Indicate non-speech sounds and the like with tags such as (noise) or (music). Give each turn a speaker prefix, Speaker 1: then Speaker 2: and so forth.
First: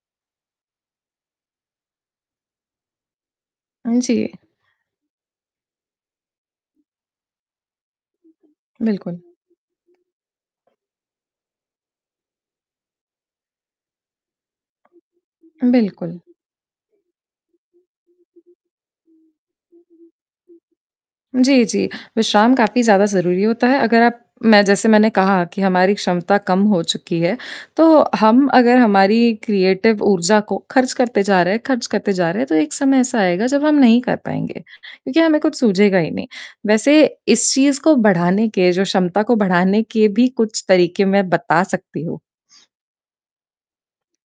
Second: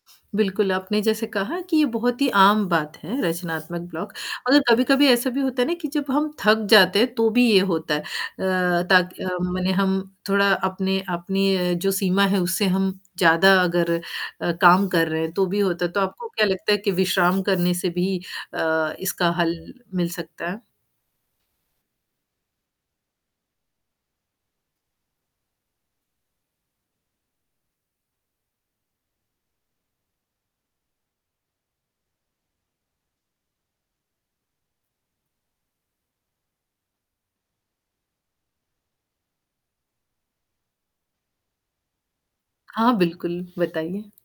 Speaker 1: (sniffs) बिल्कुल, आपने जैसे कहा कि ये बहुत ही आम बात है, रचनात्मक
Speaker 2: हुँ,
Speaker 1: ब्लॉक
Speaker 2: जी।
Speaker 1: और कभी-कभी ऐसा भी होता है ना कि जब हम थक जाते हैं तो भी ये होता है अ,
Speaker 2: बिल्कुल।
Speaker 1: ताकि मने हम थोड़ा अपने अपनी अ, जो सीमा है उससे हम ज़्यादा अगर अ, वो काम कर रहे हैं तो भी होता है तो
Speaker 2: बिल्कुल।
Speaker 1: आपको क्या लगता है कि अ, विश्राम करने से भी अ, इसका हल मिल सकता है?
Speaker 2: जी, जी, विश्राम काफ़ी ज़्यादा ज़रूरी होता है। अगर आप मैं जैसे मैंने कहा कि हमारी क्षमता कम हो चुकी है तो हम अगर हमारी क्रिएटिव ऊर्जा को खर्च करते जा रहे हैं, खर्च करते जा रहे हैं तो एक समय ऐसा आएगा जब हम नहीं कर पाएँगे क्योंकि हमें कुछ सूझेगा ही नहीं। वैसे इस चीज़ को बढ़ाने के जो क्षमता को बढ़ाने के भी कुछ तरीके मैं बता सकती हूँ।
Speaker 1: हाँ, बिल्कुल, बताइए।